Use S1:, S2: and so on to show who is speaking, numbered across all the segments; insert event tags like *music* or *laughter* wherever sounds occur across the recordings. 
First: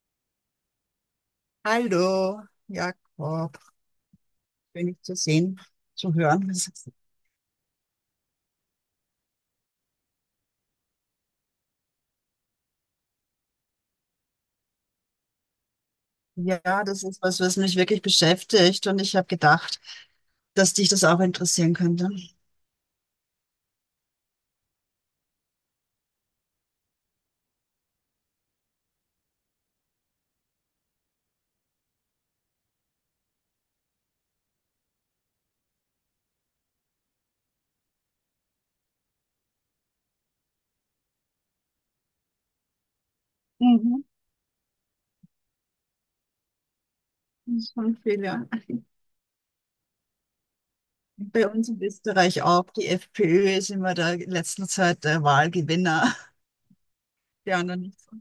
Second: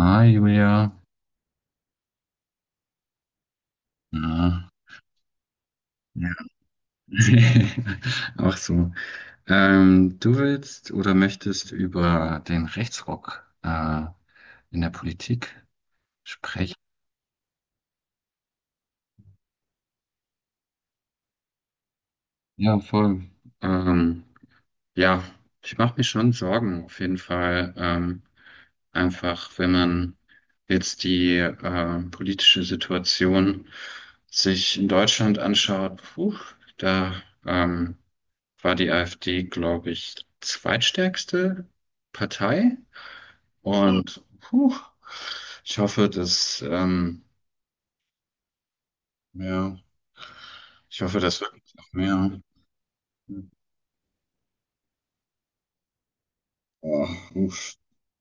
S1: Hi Julia.
S2: Hallo, Jakob,
S1: Ja.
S2: bin ich zu sehen, zu
S1: Ja.
S2: hören.
S1: *laughs* Auch so. Du willst oder möchtest über den Rechtsruck in der Politik
S2: Ja,
S1: sprechen?
S2: das ist was, was mich wirklich beschäftigt und ich habe gedacht, dass dich das auch interessieren könnte.
S1: Ja, voll. Ähm, ja, ich mache mir schon Sorgen auf jeden Fall. Einfach, wenn man jetzt die politische Situation sich in Deutschland anschaut, puh, da ähm, war die AfD, glaube ich, zweitstärkste Partei. Hm.
S2: Mhm,
S1: Und puh, ich hoffe, dass,
S2: das ist schon viel, ja. *laughs*
S1: ja, ich hoffe, dass
S2: Bei uns
S1: wirklich
S2: in
S1: noch mehr.
S2: Österreich auch. Die FPÖ ist immer der in letzter Zeit der Wahlgewinner. *laughs*
S1: Oh,
S2: Die
S1: uff.
S2: anderen nicht so.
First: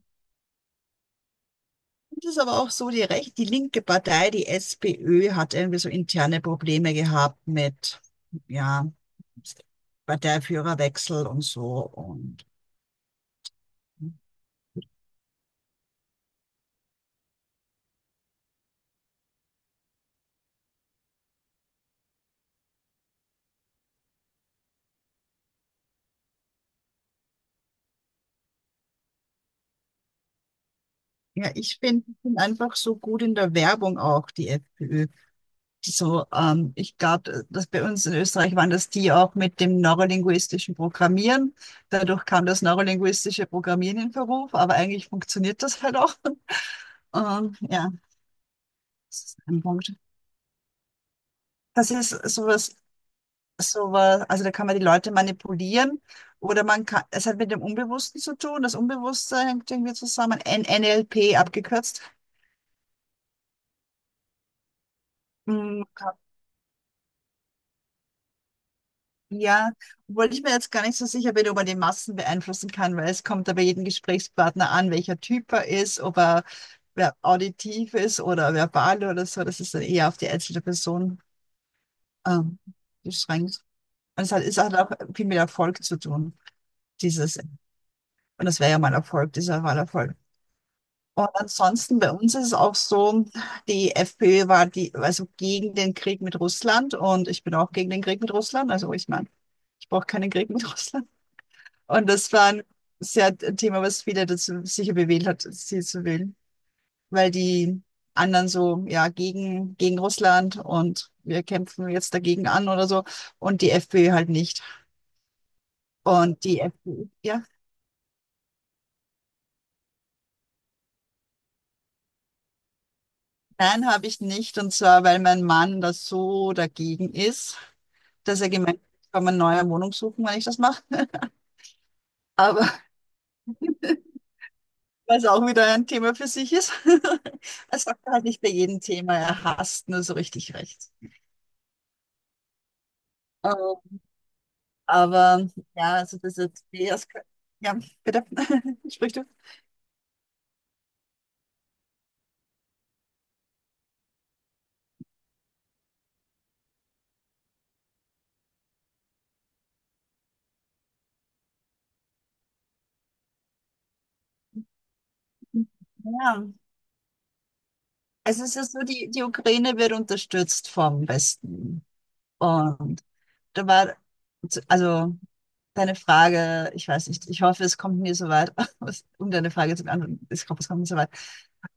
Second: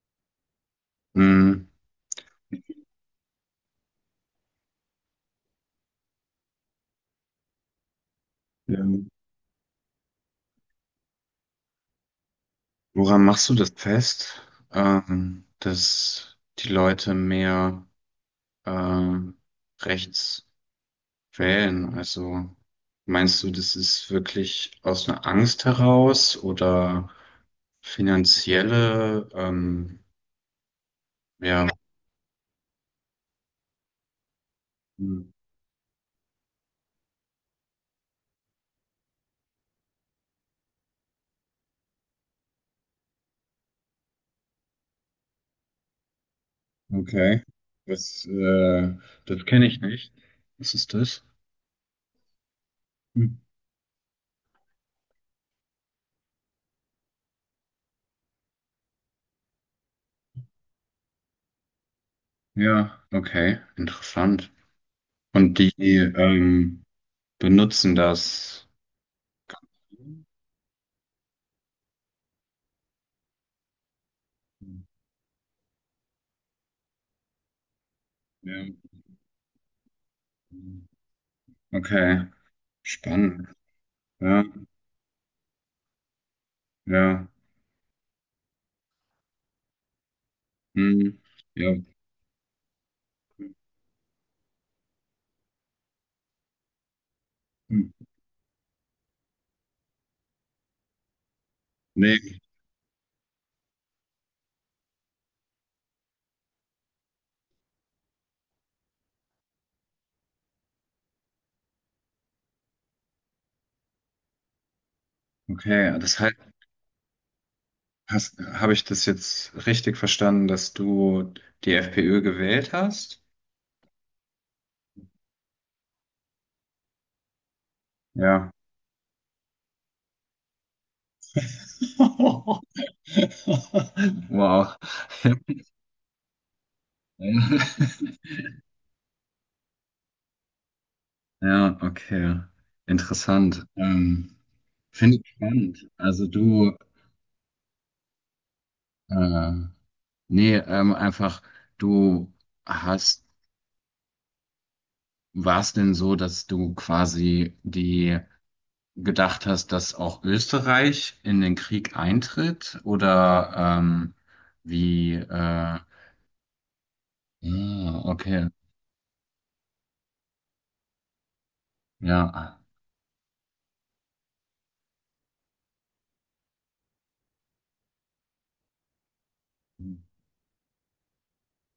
S1: Hm.
S2: Und es ist aber auch so, die linke Partei, die SPÖ, hat irgendwie so interne Probleme gehabt mit, ja,
S1: Ähm,
S2: Parteiführerwechsel und so.
S1: woran machst du das fest, dass die Leute mehr ähm, rechts wählen? Also meinst du, das ist wirklich aus einer Angst heraus oder finanzielle
S2: Ja,
S1: ja,
S2: ich bin einfach so gut in der Werbung auch, die FPÖ.
S1: hm,
S2: Die So, ich glaube, dass bei uns in Österreich waren das die auch mit dem neurolinguistischen Programmieren. Dadurch kam das neurolinguistische Programmieren in Verruf, aber eigentlich funktioniert das halt auch.
S1: okay.
S2: Ja,
S1: Das, äh,
S2: das ist
S1: das
S2: ein
S1: kenne ich
S2: Punkt.
S1: nicht. Was ist das?
S2: Das ist sowas,
S1: Hm.
S2: sowas, also da kann man die Leute manipulieren oder es hat mit dem Unbewussten zu tun. Das Unbewusste hängt irgendwie zusammen. N NLP abgekürzt.
S1: Ja, okay, interessant. Und die
S2: Mm,
S1: ähm, benutzen das.
S2: ja, obwohl ich mir jetzt gar nicht so sicher bin, ob man die Massen beeinflussen kann, weil es kommt ja bei jedem Gesprächspartner an, welcher Typ er ist, ob er auditiv ist oder
S1: Ja.
S2: verbal oder so. Das ist dann eher auf die einzelne Person
S1: Okay,
S2: ähm,
S1: spannend.
S2: beschränkt. Und es
S1: Ja,
S2: hat, es hat auch viel mit Erfolg zu tun,
S1: ja.
S2: dieses. Und das wäre ja mal Erfolg, dieser Wahlerfolg.
S1: Hm.
S2: Und
S1: Ja.
S2: ansonsten bei uns ist es auch so, die FPÖ war die, also gegen den Krieg mit Russland und ich bin auch gegen
S1: Hm.
S2: den Krieg mit Russland. Also ich meine, ich brauche keinen Krieg mit Russland. Und das
S1: Nee,
S2: war sehr ein Thema, was viele dazu sicher bewegt hat, sie zu wählen. Weil die anderen so, ja, gegen Russland und wir kämpfen jetzt dagegen an oder so. Und die FPÖ halt nicht.
S1: okay. Das heißt,
S2: Und die FPÖ, ja.
S1: hast, habe ich das jetzt richtig verstanden, dass du die FPÖ gewählt hast?
S2: Nein, habe ich nicht. Und zwar, weil mein Mann da so dagegen ist, dass er
S1: Ja.
S2: gemeint hat, ich kann mir eine neue Wohnung suchen, wenn ich das mache. *laughs*
S1: *laughs*
S2: Aber
S1: Wow.
S2: was
S1: *laughs*
S2: auch wieder ein Thema für sich ist. *laughs*
S1: Ja,
S2: Er sagt halt
S1: *laughs*
S2: nicht bei jedem Thema, er hasst nur so richtig rechts.
S1: ja, okay. Interessant.
S2: Ähm,
S1: Finde ich
S2: Aber
S1: spannend.
S2: ja, also
S1: Also
S2: das ist
S1: du,
S2: ja, bitte, *laughs* sprich du.
S1: äh, nee, einfach, du hast, war es denn so, dass du quasi die gedacht hast, dass auch Österreich in den Krieg eintritt? Oder ähm, wie,
S2: Ja. Also
S1: okay.
S2: es ist so, die Ukraine wird unterstützt vom Westen.
S1: Ja.
S2: Und da war, also deine Frage, ich weiß nicht, ich hoffe, es kommt mir so weit, *laughs* um deine Frage zu beantworten, ich hoffe, es kommt mir so weit.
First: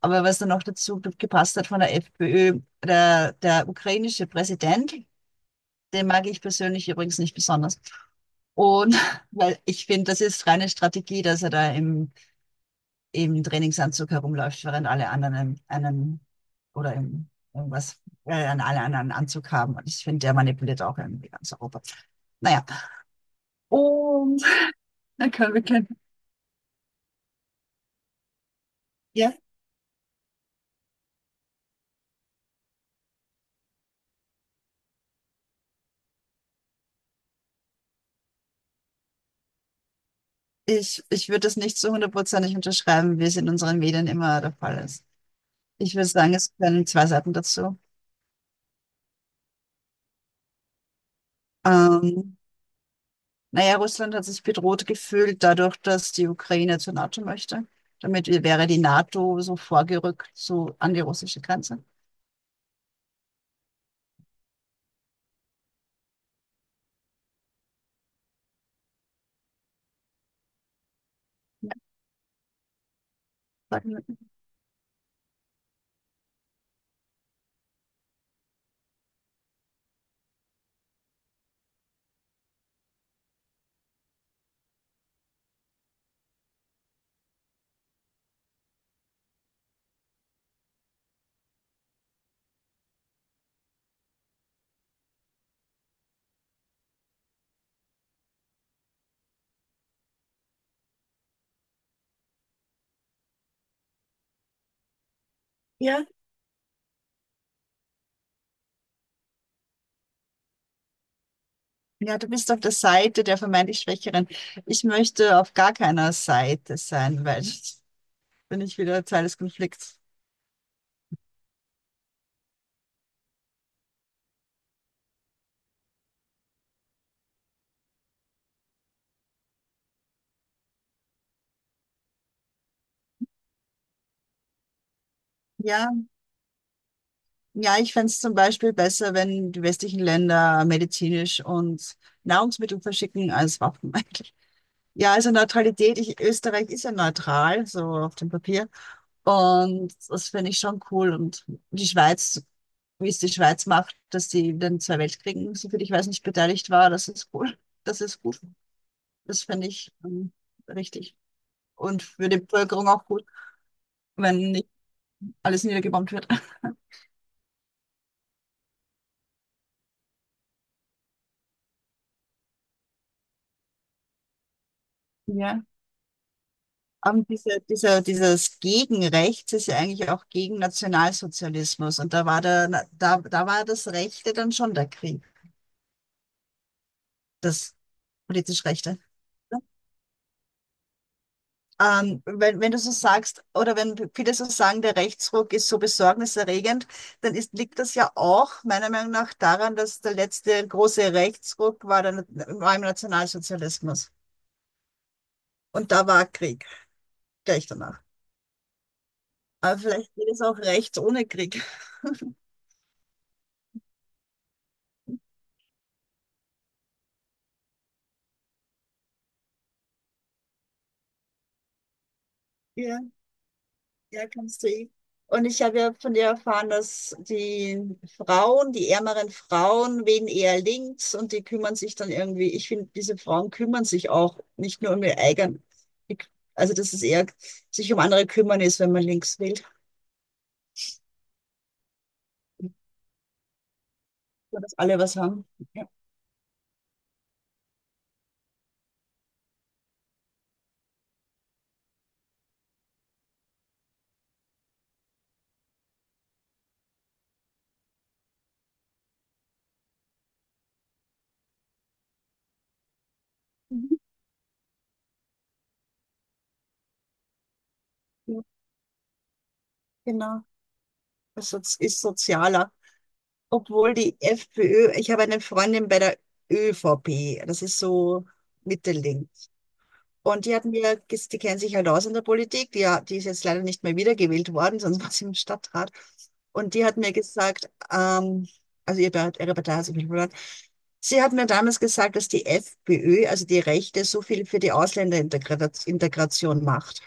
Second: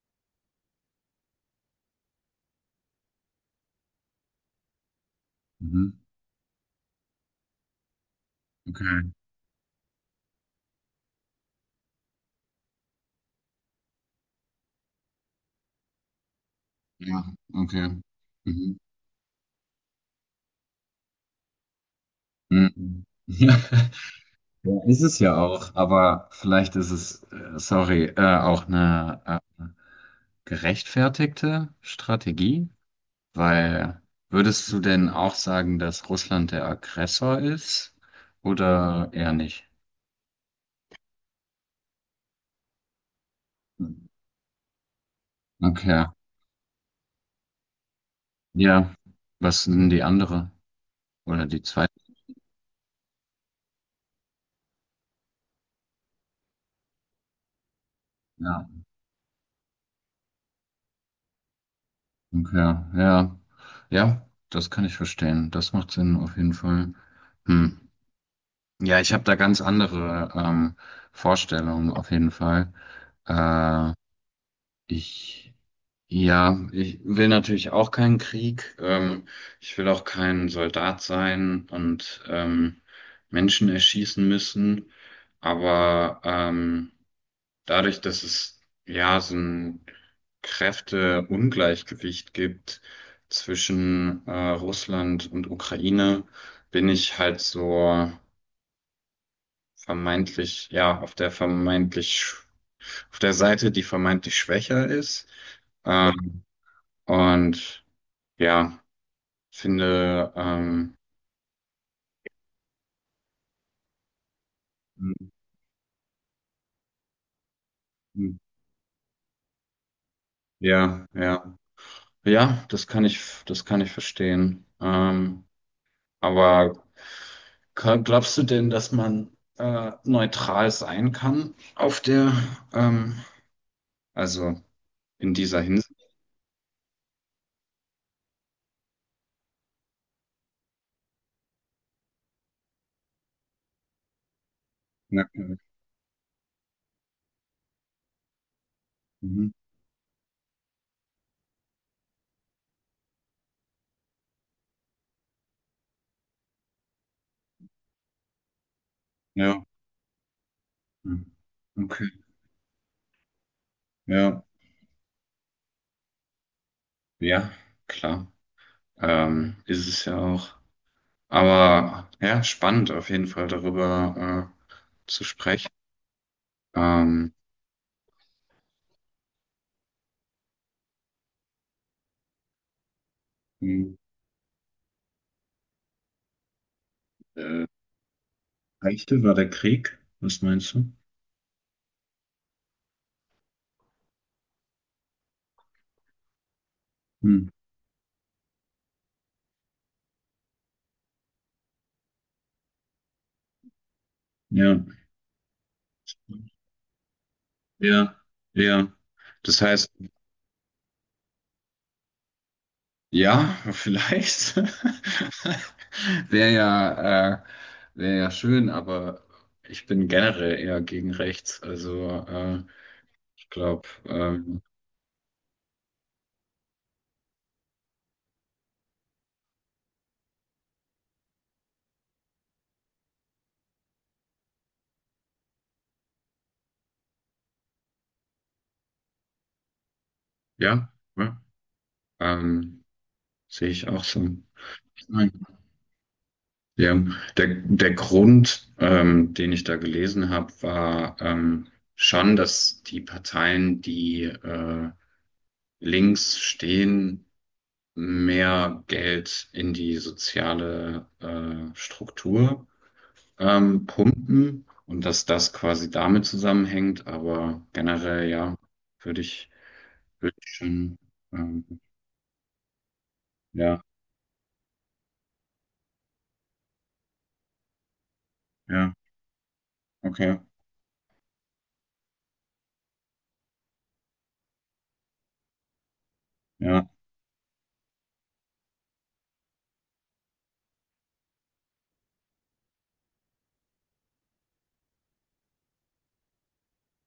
S2: Aber was dann noch dazu gepasst hat von der FPÖ, der ukrainische Präsident.
S1: Mhm.
S2: Den mag ich persönlich übrigens nicht besonders. Und
S1: Okay.
S2: *laughs* weil ich finde, das ist reine Strategie, dass er da im Trainingsanzug herumläuft, während alle anderen einen oder
S1: Ja,
S2: im,
S1: okay. Mhm.
S2: alle anderen einen Anzug haben. Und ich finde, der manipuliert auch irgendwie ganz Europa. Naja.
S1: Mhm.
S2: Und
S1: *laughs* Ja,
S2: *laughs*
S1: ist es
S2: dann
S1: ja
S2: können wir
S1: auch,
S2: kennen.
S1: aber vielleicht ist es, sorry, auch eine
S2: Ja,
S1: gerechtfertigte Strategie, weil würdest du denn auch sagen, dass Russland der Aggressor ist oder eher nicht?
S2: ich würde das nicht zu hundertprozentig unterschreiben, wie es in unseren Medien immer der Fall ist. Ich
S1: Okay,
S2: würde sagen, es werden zwei Seiten dazu.
S1: ja, was sind die andere oder die zweite?
S2: Ähm, Naja, Russland hat sich bedroht gefühlt dadurch, dass die Ukraine zur NATO möchte. Damit
S1: Ja,
S2: wäre die NATO so vorgerückt so an die russische Grenze.
S1: okay, ja, ja, das kann ich verstehen, das macht Sinn auf jeden Fall. Hm. Ja, ich habe da ganz andere Vorstellungen auf jeden Fall.
S2: Sagen
S1: Äh,
S2: wir.
S1: ich, ja, ich will natürlich auch keinen Krieg. Ich will auch kein Soldat sein und Menschen erschießen müssen. Aber dadurch, dass es ja so ein Kräfteungleichgewicht gibt zwischen Russland und Ukraine, bin ich halt so vermeintlich, ja, auf der auf der Seite, die vermeintlich schwächer ist.
S2: Ja,
S1: Ähm, und ja, finde,
S2: ja, du bist auf der Seite der vermeintlich Schwächeren. Ich möchte auf gar keiner Seite sein, weil jetzt bin ich wieder Teil des Konflikts.
S1: ja, ja, ja, das kann ich verstehen. Aber glaubst du denn, dass man neutral sein kann auf der, ähm, also in dieser Hinsicht?
S2: Ja, ja, ich fände es zum Beispiel besser, wenn die westlichen Länder medizinisch und Nahrungsmittel verschicken als Waffen *laughs* eigentlich. Ja,
S1: Ja,
S2: also
S1: ja.
S2: Neutralität. Österreich ist ja neutral, so auf dem Papier.
S1: Mhm.
S2: Und das finde ich schon cool. Und die Schweiz, wie es die Schweiz macht, dass sie in den zwei Weltkriegen, soviel ich weiß, nicht beteiligt war, das ist cool. Das ist gut. Das
S1: Ja,
S2: finde ich richtig.
S1: mhm,
S2: Und
S1: okay,
S2: für die Bevölkerung auch gut,
S1: ja,
S2: wenn nicht alles niedergebombt wird.
S1: ja, klar. Ist es ja auch. Aber ja, spannend auf jeden Fall darüber zu
S2: Ja.
S1: sprechen.
S2: Aber
S1: Ähm,
S2: dieses Gegenrechts ist ja eigentlich auch gegen Nationalsozialismus. Und da war das
S1: hm,
S2: Rechte dann schon der Krieg,
S1: äh,
S2: das politisch Rechte.
S1: Geschichte war der Krieg? Was meinst du?
S2: Wenn du so sagst, oder wenn viele so sagen, der Rechtsruck ist so besorgniserregend,
S1: Hm,
S2: liegt das ja auch meiner Meinung nach daran, dass der letzte große Rechtsruck war im Nationalsozialismus.
S1: ja,
S2: Und da war Krieg gleich danach.
S1: ja, ja. Das
S2: Aber
S1: heißt,
S2: vielleicht geht es auch rechts ohne Krieg.
S1: ja, *laughs* vielleicht. *laughs* Wäre ja, äh, wäre ja schön, aber ich bin generell eher gegen rechts. Also
S2: Ja.
S1: ich glaube,
S2: Ja, kannst du ihn. Und ich habe ja von dir erfahren, dass die Frauen, die ärmeren Frauen, wählen eher links und die kümmern sich dann irgendwie. Ich finde, diese Frauen kümmern sich auch nicht nur um ihr eigen. die- Also, dass es eher sich um andere kümmern ist, wenn man links wählt.
S1: ja, ja, ähm, sehe ich auch so.
S2: So, dass alle was haben. Ja.
S1: Ja, der Grund, den ich da gelesen habe, war schon, dass die Parteien, die links stehen, mehr Geld in die soziale Struktur
S2: Mhm.
S1: pumpen und dass das quasi damit zusammenhängt. Aber generell,
S2: Ja,
S1: ja, würde ich, würde
S2: genau.
S1: ich schon,
S2: Also,
S1: ähm,
S2: es ist sozialer.
S1: ja,
S2: Obwohl die FPÖ, ich habe eine Freundin bei der ÖVP, das ist so
S1: ja,
S2: Mitte-Links.
S1: okay,
S2: Und die hat mir, ges- die kennt sich halt aus in der Politik, die ist jetzt leider nicht mehr wiedergewählt worden, *laughs* sonst war sie im Stadtrat. Und die
S1: ja.
S2: hat mir gesagt, also ihre Partei hat sich nicht verloren. Sie hat mir damals gesagt, dass die FPÖ, also die Rechte, so viel für die Ausländerintegration Integration macht.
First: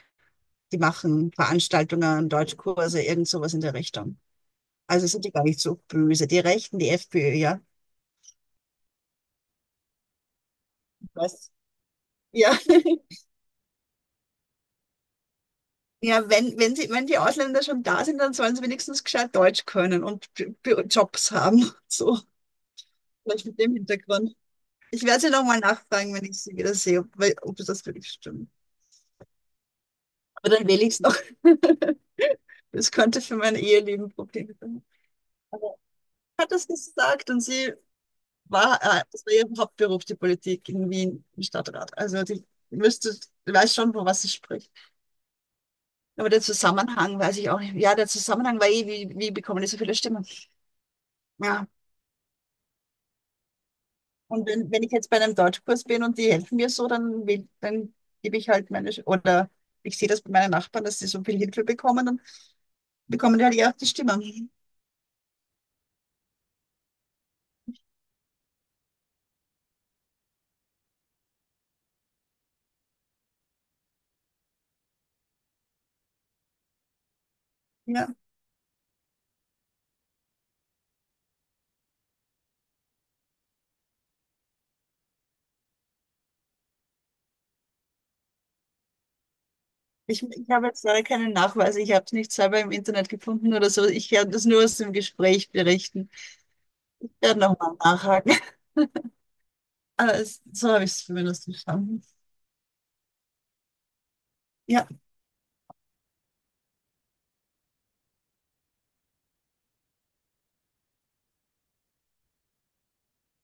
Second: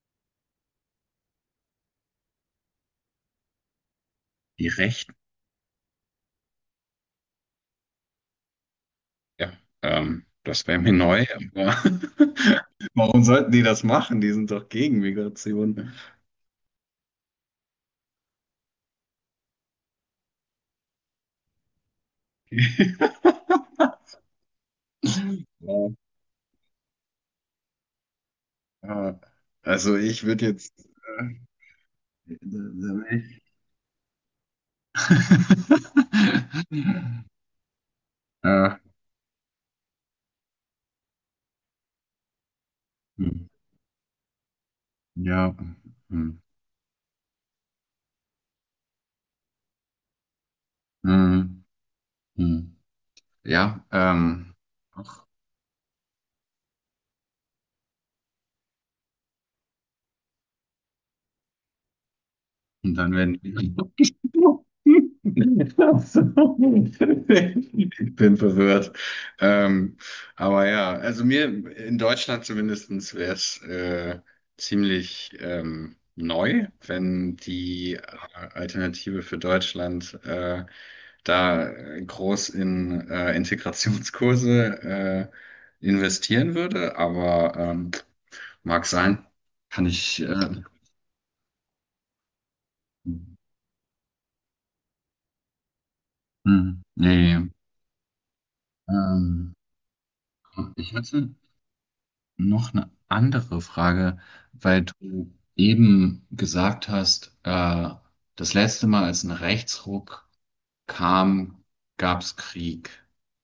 S2: Die machen Veranstaltungen, Deutschkurse, irgend sowas in der Richtung.
S1: Die
S2: Also
S1: Rechte.
S2: sind die gar nicht so böse. Die Rechten, die FPÖ, ja.
S1: Ja, das wäre mir neu.
S2: Was?
S1: Aber
S2: Ja.
S1: *laughs*
S2: *laughs*
S1: warum sollten die das machen? Die sind doch gegen Migration.
S2: Ja, wenn die Ausländer schon da sind, dann sollen sie wenigstens gescheit Deutsch können und Jobs haben. *laughs* So, vielleicht mit
S1: *laughs*
S2: dem Hintergrund. Ich werde sie nochmal
S1: Ja,
S2: nachfragen, wenn ich sie wieder sehe, ob das wirklich stimmt.
S1: ja. Also ich würde
S2: Aber dann wähle
S1: jetzt.
S2: ich es noch.
S1: Äh,
S2: *laughs*
S1: *laughs*
S2: Das
S1: da wär
S2: könnte für
S1: ich.
S2: mein Eheleben Probleme sein. Aber sie hat das
S1: *laughs*
S2: gesagt und
S1: Äh,
S2: das war ihr Hauptberuf, die Politik in Wien im Stadtrat. Also müsste,
S1: hm,
S2: weiß schon, von was sie spricht.
S1: ja.
S2: Aber
S1: Hm,
S2: der Zusammenhang weiß ich auch nicht. Ja, der Zusammenhang war eh, wie bekommen die so viele Stimmen?
S1: hm,
S2: Ja.
S1: hm, hm. Ja,
S2: Und
S1: ähm.
S2: wenn ich jetzt bei einem Deutschkurs bin und die helfen mir so, dann gebe ich halt oder ich sehe das bei meinen Nachbarn, dass sie so viel Hilfe bekommen, dann
S1: Und dann
S2: bekommen
S1: werden
S2: die halt eher
S1: die.
S2: auf die Stimme.
S1: *laughs* Ich bin verwirrt. Ähm, aber ja, also mir in Deutschland zumindestens wäre es ziemlich neu, wenn die
S2: Ja,
S1: Alternative für Deutschland da groß in Integrationskurse investieren würde. Aber mag sein, kann ich.
S2: ich habe jetzt leider keinen Nachweis, ich habe es nicht selber im Internet gefunden oder so. Ich kann das nur aus dem Gespräch berichten.
S1: Hm,
S2: Ich werde
S1: nee.
S2: nochmal nachhaken. *laughs*
S1: Ähm,
S2: Aber so habe ich
S1: ich
S2: es
S1: hatte
S2: zumindest verstanden.
S1: noch eine andere Frage, weil
S2: Ja.
S1: du eben gesagt hast, das letzte Mal, als ein Rechtsruck kam, gab es Krieg,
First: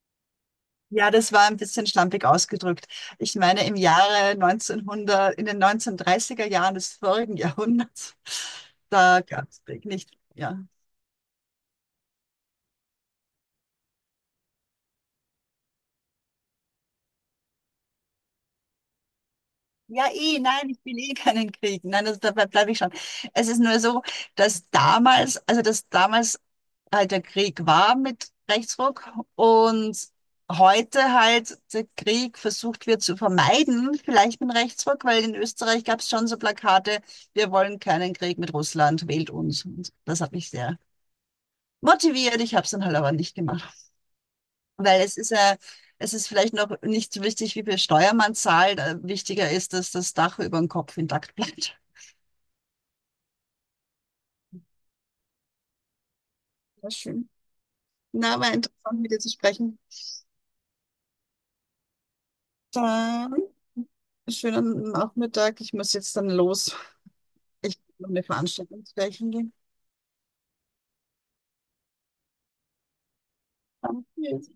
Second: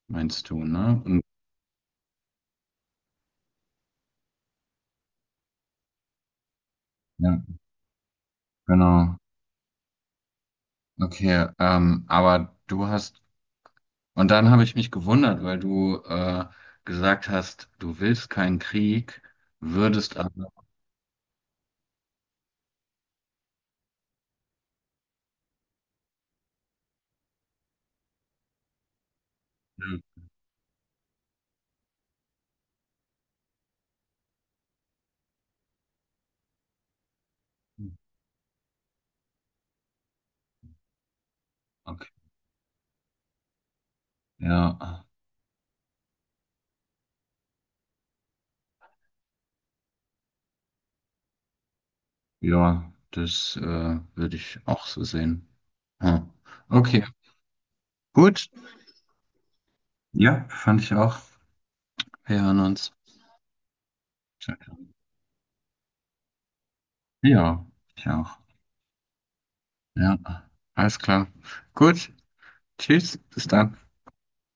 S1: meinst du, ne?
S2: Ja,
S1: Und,
S2: das war ein bisschen schlampig ausgedrückt. Ich meine, im Jahre 1900, in den 1930er Jahren des vorigen *laughs*
S1: ja,
S2: Jahrhunderts,
S1: genau.
S2: da gab es Krieg nicht. Ja.
S1: Okay, aber du hast, und dann habe ich mich gewundert, weil du gesagt hast, du willst keinen Krieg,
S2: Ja,
S1: würdest
S2: eh,
S1: aber,
S2: nein, ich will eh keinen Krieg. Nein, also dabei bleibe ich schon. Es ist nur so, dass damals, also dass damals halt der Krieg war mit Rechtsruck und heute halt der Krieg versucht wird zu vermeiden, vielleicht mit Rechtsruck, weil in Österreich gab es schon so Plakate, wir wollen keinen Krieg mit Russland, wählt uns. Und das hat mich sehr
S1: okay,
S2: motiviert. Ich habe es dann halt aber nicht gemacht, weil
S1: ja,
S2: es ist vielleicht noch nicht so wichtig, wie viel Steuer man zahlt. Wichtiger ist, dass das Dach über dem Kopf intakt bleibt.
S1: ja, das würde ich auch so sehen. Ah,
S2: Sehr
S1: okay,
S2: schön. Na,
S1: gut.
S2: war interessant, mit dir zu sprechen.
S1: Ja, fand ich auch. Wir hören uns.
S2: Dann schönen Nachmittag. Ich muss jetzt dann los.
S1: Ja,
S2: Ich muss
S1: ich
S2: noch eine
S1: auch.
S2: Veranstaltung gleich gehen.
S1: Ja, alles klar. Gut, tschüss, bis dann.
S2: Danke.